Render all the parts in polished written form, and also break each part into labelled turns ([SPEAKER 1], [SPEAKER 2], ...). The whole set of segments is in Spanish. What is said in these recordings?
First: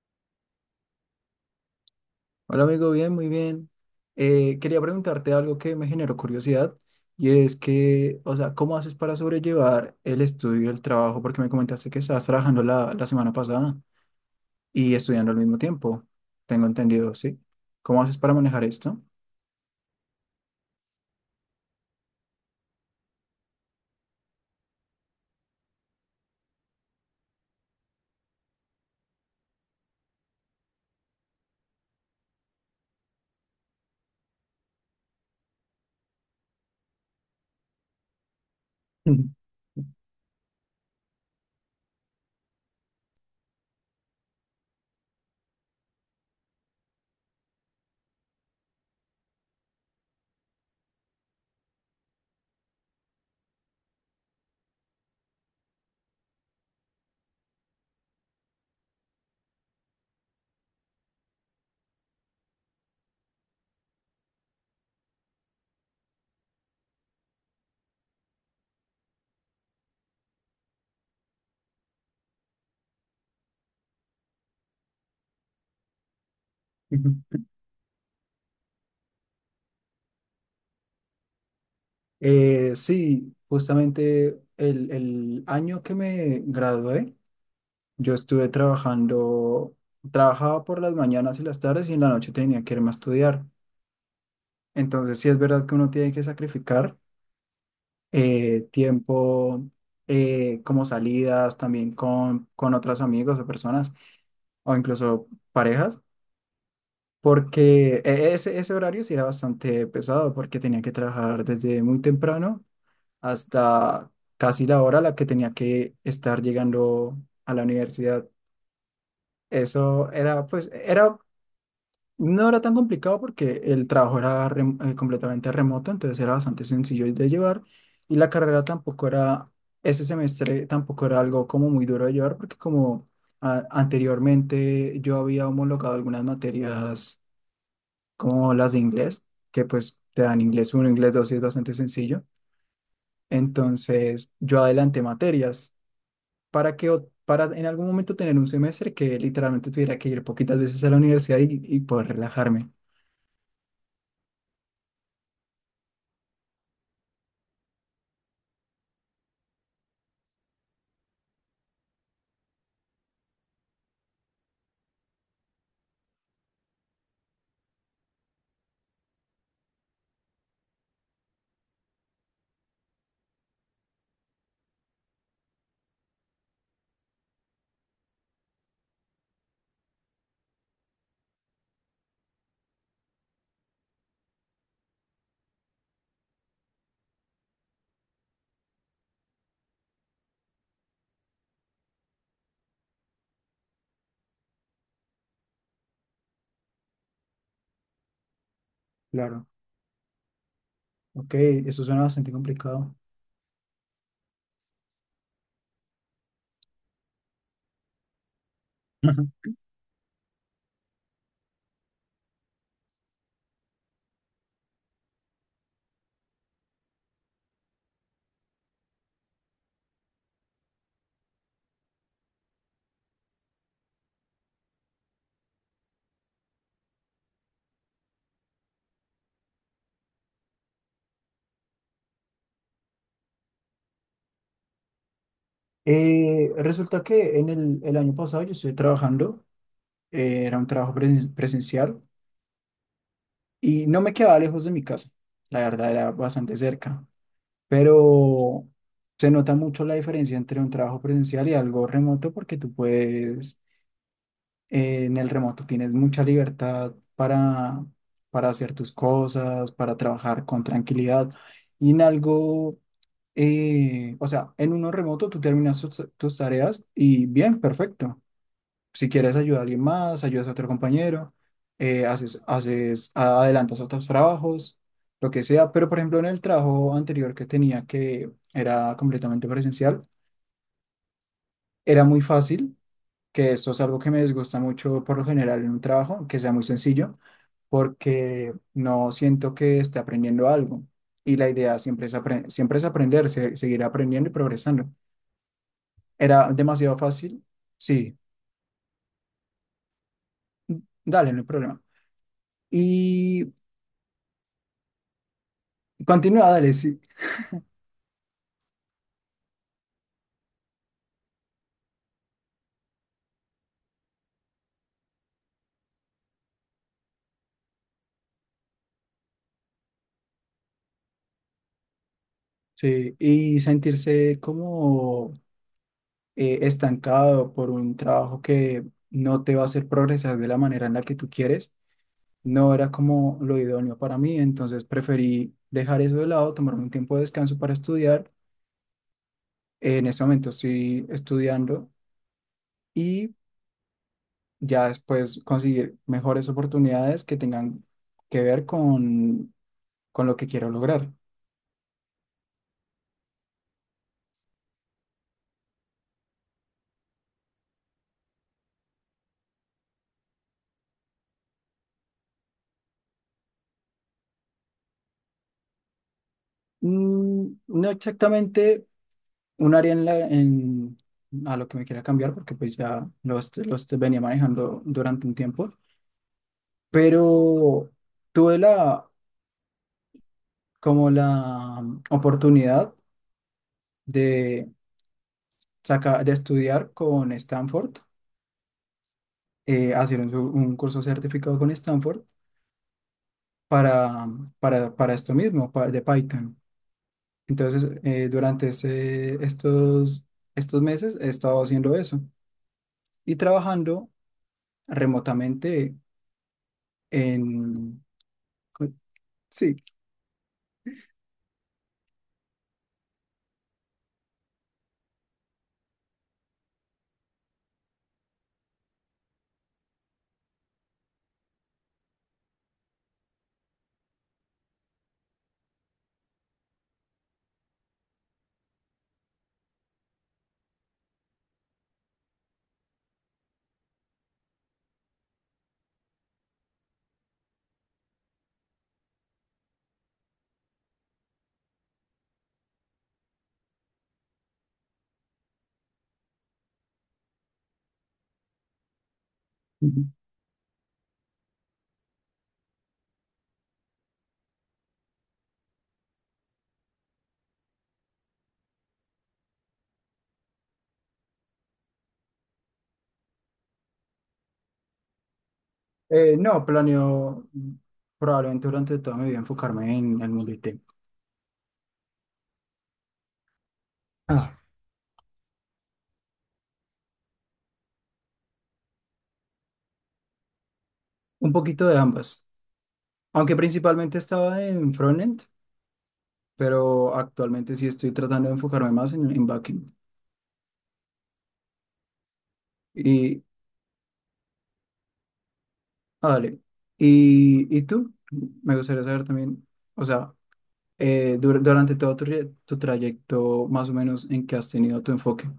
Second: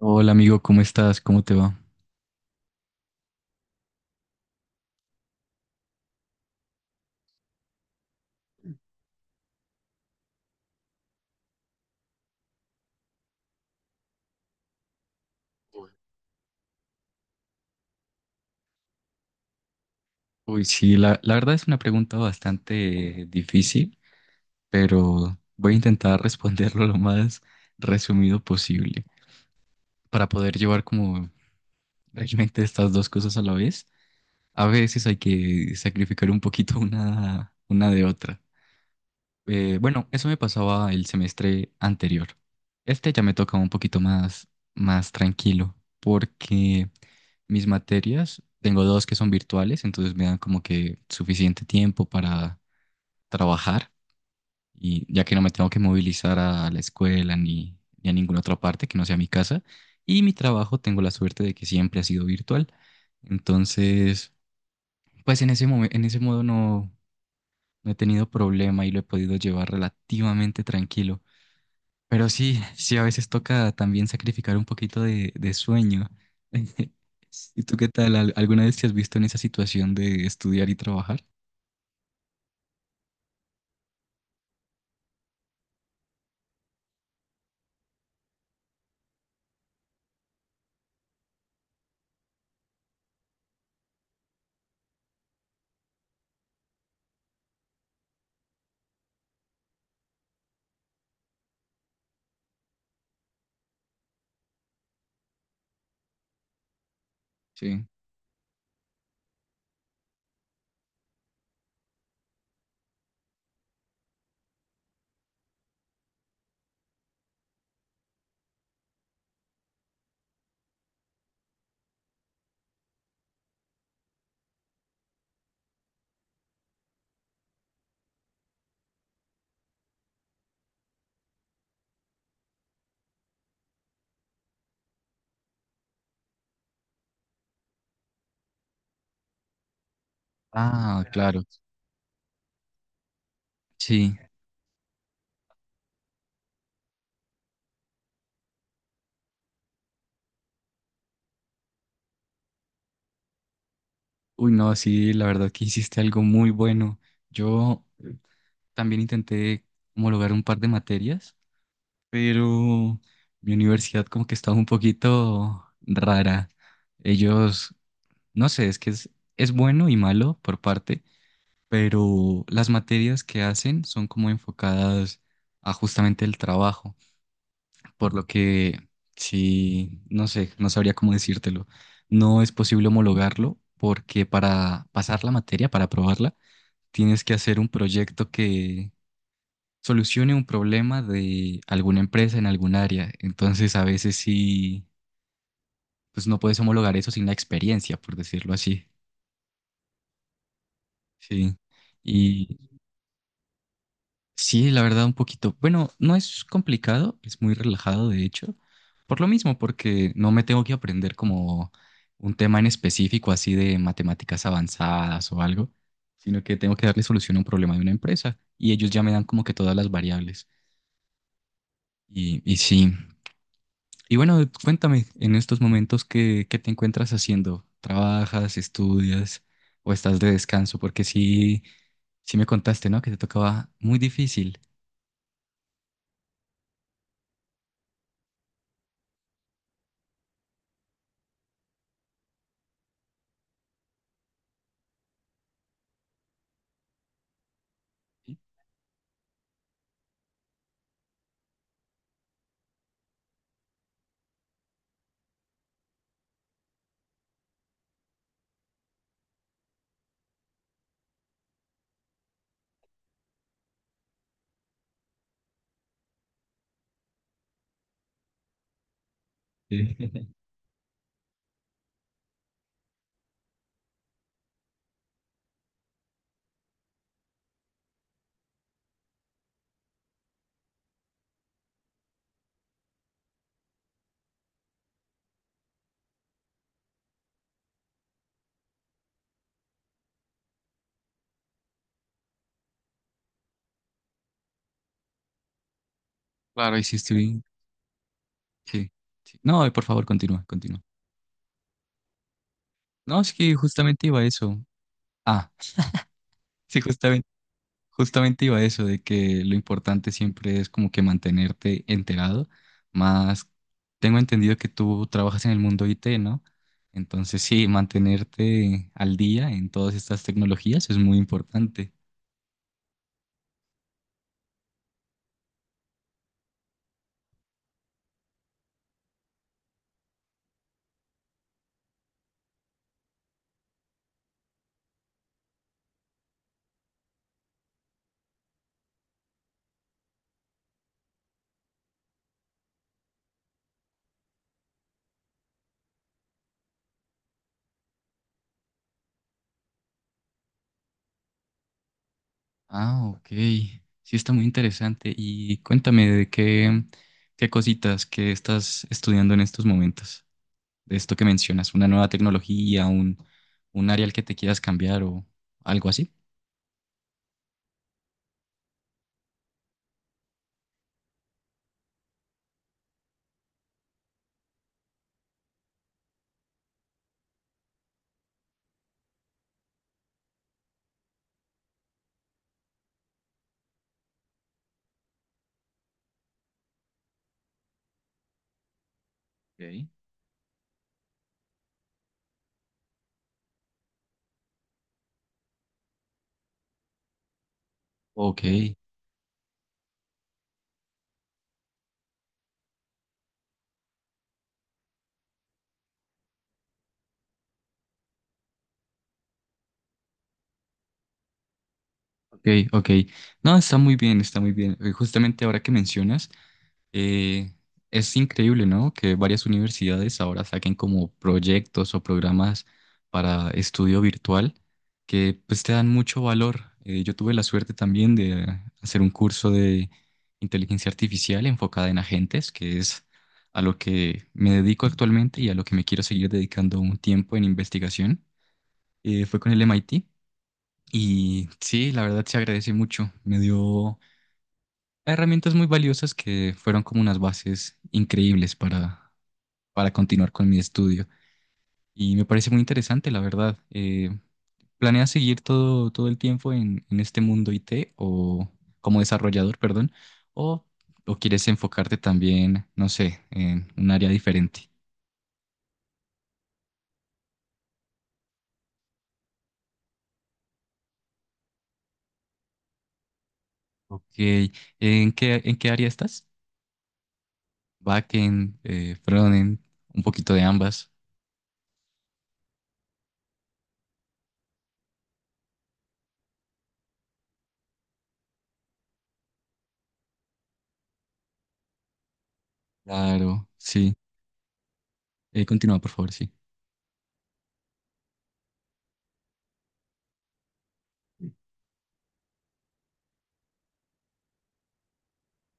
[SPEAKER 1] Hola amigo, ¿cómo estás? ¿Cómo te va?
[SPEAKER 2] Hola amigo, bien, muy bien. Quería preguntarte algo que me generó curiosidad y es que, o sea, ¿cómo haces para sobrellevar el estudio y el trabajo? Porque me comentaste que estabas trabajando la semana pasada y estudiando al mismo tiempo. Tengo entendido, ¿sí? ¿Cómo haces para manejar esto?
[SPEAKER 1] Uy, sí, la verdad es una pregunta bastante difícil, pero voy a intentar responderlo lo más resumido posible para poder llevar como realmente estas dos cosas a la vez. A veces hay que sacrificar un poquito una de otra. Bueno, eso me pasaba el semestre anterior. Este ya me tocaba un poquito más, más tranquilo, porque mis materias, tengo dos que son virtuales, entonces me dan como que suficiente tiempo para trabajar, y ya que no me tengo que movilizar a la escuela ni, ni a ninguna otra parte que no sea mi casa, y mi trabajo tengo la suerte de que siempre ha sido virtual. Entonces, pues en ese modo no, no he tenido problema y lo he podido llevar relativamente tranquilo. Pero sí, sí, a veces toca también sacrificar un poquito de sueño. ¿Y tú qué tal? ¿Alguna vez te has visto en esa situación de estudiar y trabajar?
[SPEAKER 2] Sí, justamente el año que me gradué, yo estuve trabajando, trabajaba por las mañanas y las tardes y en la noche tenía que irme a estudiar. Entonces, sí es verdad que uno tiene que sacrificar tiempo, como salidas también con otros amigos o personas, o incluso parejas,
[SPEAKER 1] Sí.
[SPEAKER 2] porque ese horario sí era bastante pesado, porque tenía que trabajar desde muy temprano hasta casi la hora a la que tenía que estar llegando a la universidad. Eso era, pues, era no era tan complicado porque el trabajo era completamente remoto, entonces era bastante sencillo de llevar y la carrera tampoco era, ese semestre tampoco era algo como muy duro de llevar porque anteriormente yo había homologado algunas materias como las de inglés, que pues te dan inglés uno
[SPEAKER 1] Ah,
[SPEAKER 2] inglés 2 y es
[SPEAKER 1] claro.
[SPEAKER 2] bastante sencillo.
[SPEAKER 1] Sí.
[SPEAKER 2] Entonces yo adelanté materias para en algún momento tener un semestre que literalmente tuviera que ir poquitas veces a la universidad y poder relajarme.
[SPEAKER 1] Uy, no, sí, la verdad que hiciste algo muy bueno. Yo también intenté homologar un par de materias, pero mi universidad como que estaba un poquito rara. Ellos, no sé, es bueno y malo por parte, pero las materias que hacen son como enfocadas a justamente el trabajo, por lo que sí, no sé, no sabría cómo decírtelo. No es posible homologarlo porque para pasar la materia, para aprobarla, tienes que hacer un proyecto que solucione un problema de alguna empresa en algún área. Entonces, a veces sí, pues no puedes homologar eso sin la experiencia, por decirlo así.
[SPEAKER 2] Claro. Ok,
[SPEAKER 1] Sí.
[SPEAKER 2] eso suena bastante complicado.
[SPEAKER 1] Sí, la verdad, un poquito. Bueno, no es complicado, es muy relajado, de hecho. Por
[SPEAKER 2] Ujú.
[SPEAKER 1] lo mismo, porque no me tengo que aprender como un tema en específico, así de matemáticas avanzadas o algo, sino que tengo que darle solución a un problema de una empresa y ellos ya me dan como que todas las variables. Y sí. Y bueno, cuéntame, en estos momentos, ¿qué te encuentras haciendo? ¿Trabajas, estudias o estás de descanso? Porque sí, sí me contaste, ¿no? Que te tocaba muy difícil.
[SPEAKER 2] Resulta que en el año pasado yo estuve trabajando, era un trabajo presencial y no me quedaba lejos de mi casa, la verdad era bastante cerca, pero se nota mucho la diferencia entre un trabajo presencial y algo remoto porque tú en el remoto tienes mucha libertad para hacer tus cosas, para trabajar con tranquilidad y en algo o sea, en uno remoto tú terminas tus tareas y bien, perfecto. Si quieres ayudar a alguien
[SPEAKER 1] Sí.
[SPEAKER 2] más, ayudas a otro compañero, haces, adelantas otros trabajos, lo que sea. Pero, por ejemplo, en el trabajo anterior que tenía, que era completamente presencial, era muy fácil, que esto es algo que me desgusta mucho por lo general en un trabajo, que sea muy sencillo, porque no siento que esté aprendiendo algo. Y la idea siempre es, siempre es aprender, seguir aprendiendo y progresando. Era
[SPEAKER 1] Claro, y
[SPEAKER 2] demasiado
[SPEAKER 1] sí estoy.
[SPEAKER 2] fácil. Sí,
[SPEAKER 1] Sí, sí. No, por favor, continúa, continúa.
[SPEAKER 2] dale, no hay problema.
[SPEAKER 1] No, es
[SPEAKER 2] Y
[SPEAKER 1] que justamente iba a eso. Ah,
[SPEAKER 2] continúa, dale,
[SPEAKER 1] sí,
[SPEAKER 2] sí.
[SPEAKER 1] justamente, justamente iba a eso, de que lo importante siempre es como que mantenerte enterado. Más, tengo entendido que tú trabajas en el mundo IT, ¿no? Entonces, sí, mantenerte al día en todas estas tecnologías es muy importante.
[SPEAKER 2] Sí, y sentirse como estancado por un trabajo que no te va a hacer progresar de la manera en la que tú quieres, no era como lo idóneo para mí, entonces preferí dejar eso de lado, tomarme un tiempo de descanso para estudiar. En este momento estoy estudiando y ya después conseguir mejores oportunidades que tengan que ver con lo que quiero lograr.
[SPEAKER 1] Ah, ok. Sí, está muy interesante. Y cuéntame de qué, qué cositas que estás estudiando en estos momentos, de esto que mencionas, una nueva tecnología, un área al que te quieras cambiar o algo así.
[SPEAKER 2] Mm, no exactamente un área en a lo que me quería cambiar, porque pues ya los venía manejando durante un tiempo, pero tuve la, como la oportunidad de, sacar, de estudiar con Stanford,
[SPEAKER 1] Ok.
[SPEAKER 2] hacer un curso certificado con Stanford para, para esto mismo, de Python. Entonces,
[SPEAKER 1] Ok,
[SPEAKER 2] durante estos meses he estado haciendo eso y trabajando remotamente en... Sí.
[SPEAKER 1] ok, ok. No, está muy bien, está muy bien. Justamente ahora que mencionas, Eh, es increíble, ¿no? Que varias universidades ahora saquen como proyectos o programas para estudio virtual que pues te dan mucho valor. Yo tuve la suerte también de hacer un curso de inteligencia artificial enfocada en agentes, que es a lo que me dedico actualmente y a lo que me quiero seguir dedicando un tiempo en investigación. Fue con el MIT y sí, la verdad se agradece mucho. Me dio herramientas muy valiosas que fueron como unas bases increíbles para
[SPEAKER 2] Ujú.
[SPEAKER 1] continuar con mi estudio. Y me parece muy interesante, la verdad. ¿Planeas seguir todo, todo el tiempo en este mundo IT o como desarrollador, perdón? ¿O, o quieres enfocarte también, no sé, en un área diferente?
[SPEAKER 2] No, planeo probablemente durante toda mi vida enfocarme en el mundo IT.
[SPEAKER 1] Ok,
[SPEAKER 2] Ah,
[SPEAKER 1] en qué área estás? Backend, frontend, un poquito de ambas.
[SPEAKER 2] un poquito de ambas. Aunque principalmente estaba en frontend, pero actualmente sí estoy tratando de enfocarme más en backend. Y,
[SPEAKER 1] Claro, sí. Continúa, por favor, sí.
[SPEAKER 2] Dale. Y tú? Me gustaría saber también, o sea, durante todo tu trayecto, más o menos en qué has tenido tu enfoque.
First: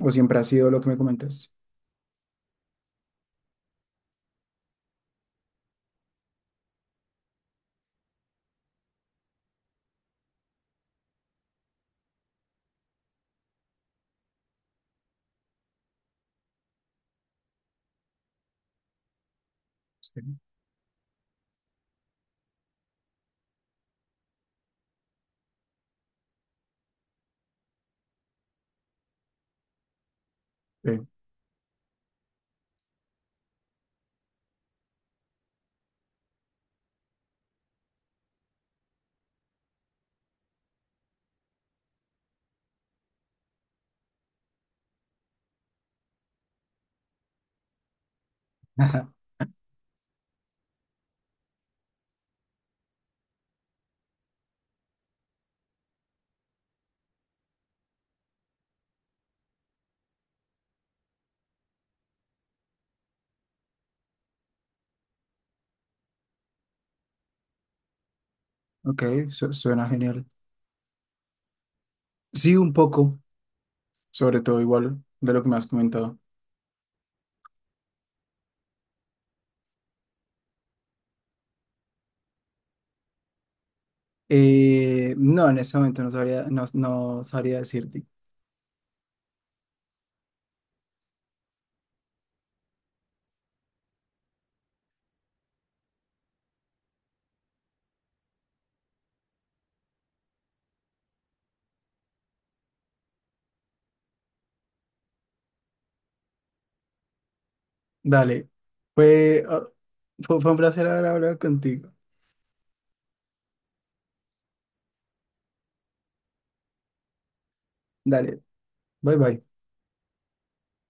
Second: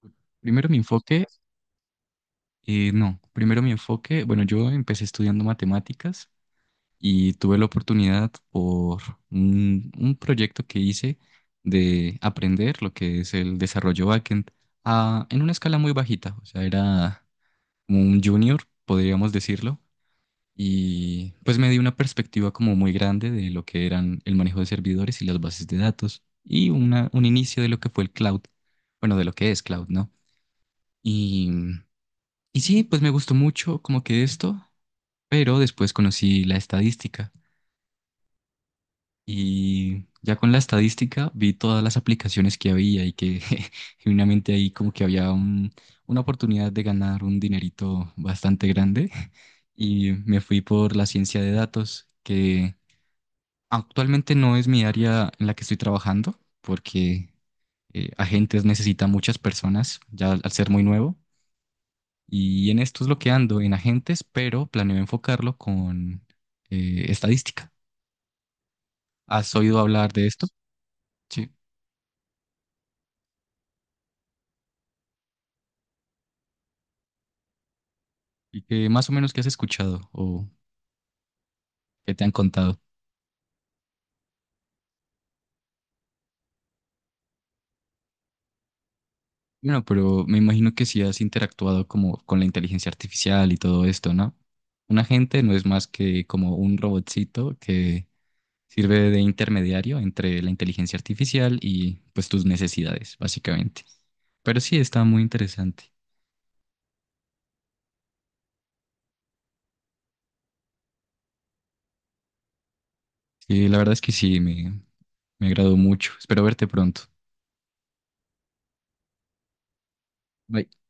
[SPEAKER 2] ¿O siempre ha
[SPEAKER 1] Primero
[SPEAKER 2] sido
[SPEAKER 1] mi
[SPEAKER 2] lo que me
[SPEAKER 1] enfoque
[SPEAKER 2] comentaste?
[SPEAKER 1] No, primero mi enfoque, bueno, yo empecé estudiando matemáticas y tuve la oportunidad por un proyecto que hice de aprender lo que es el desarrollo backend en una escala muy bajita, o sea, era como un junior, podríamos decirlo,
[SPEAKER 2] Sí.
[SPEAKER 1] y pues me dio una perspectiva como muy grande de lo que eran el manejo de servidores y las bases de datos y un inicio de lo que fue el cloud, bueno, de lo que es cloud, ¿no?
[SPEAKER 2] Sí.
[SPEAKER 1] Y... Y sí, pues me gustó mucho como que esto. Pero después conocí la estadística y ya con la estadística vi todas las aplicaciones que había y que genuinamente ahí como que una oportunidad de ganar un dinerito bastante grande y me fui por la ciencia de datos, que actualmente no es mi área en la que estoy trabajando porque agentes necesita muchas personas ya al ser muy nuevo y en esto es lo que ando en agentes, pero planeo enfocarlo con estadística.
[SPEAKER 2] Ok,
[SPEAKER 1] ¿Has oído
[SPEAKER 2] suena
[SPEAKER 1] hablar
[SPEAKER 2] genial.
[SPEAKER 1] de esto? Sí.
[SPEAKER 2] Sí, un poco, sobre todo igual de lo que me has comentado.
[SPEAKER 1] ¿Y que más o menos qué has escuchado o qué te han contado?
[SPEAKER 2] No, en este momento no sabría, no sabría decirte.
[SPEAKER 1] Bueno, pero me imagino que si has interactuado como con la inteligencia artificial y todo esto, ¿no? Un agente no es más que como un robotcito que sirve de intermediario entre la inteligencia artificial y pues tus necesidades, básicamente. Pero sí, está muy interesante.
[SPEAKER 2] Dale, fue, ah, fue un placer haber hablado contigo.
[SPEAKER 1] Y la verdad es que sí, me agradó mucho. Espero verte pronto.
[SPEAKER 2] Dale, bye bye.
[SPEAKER 1] Bye.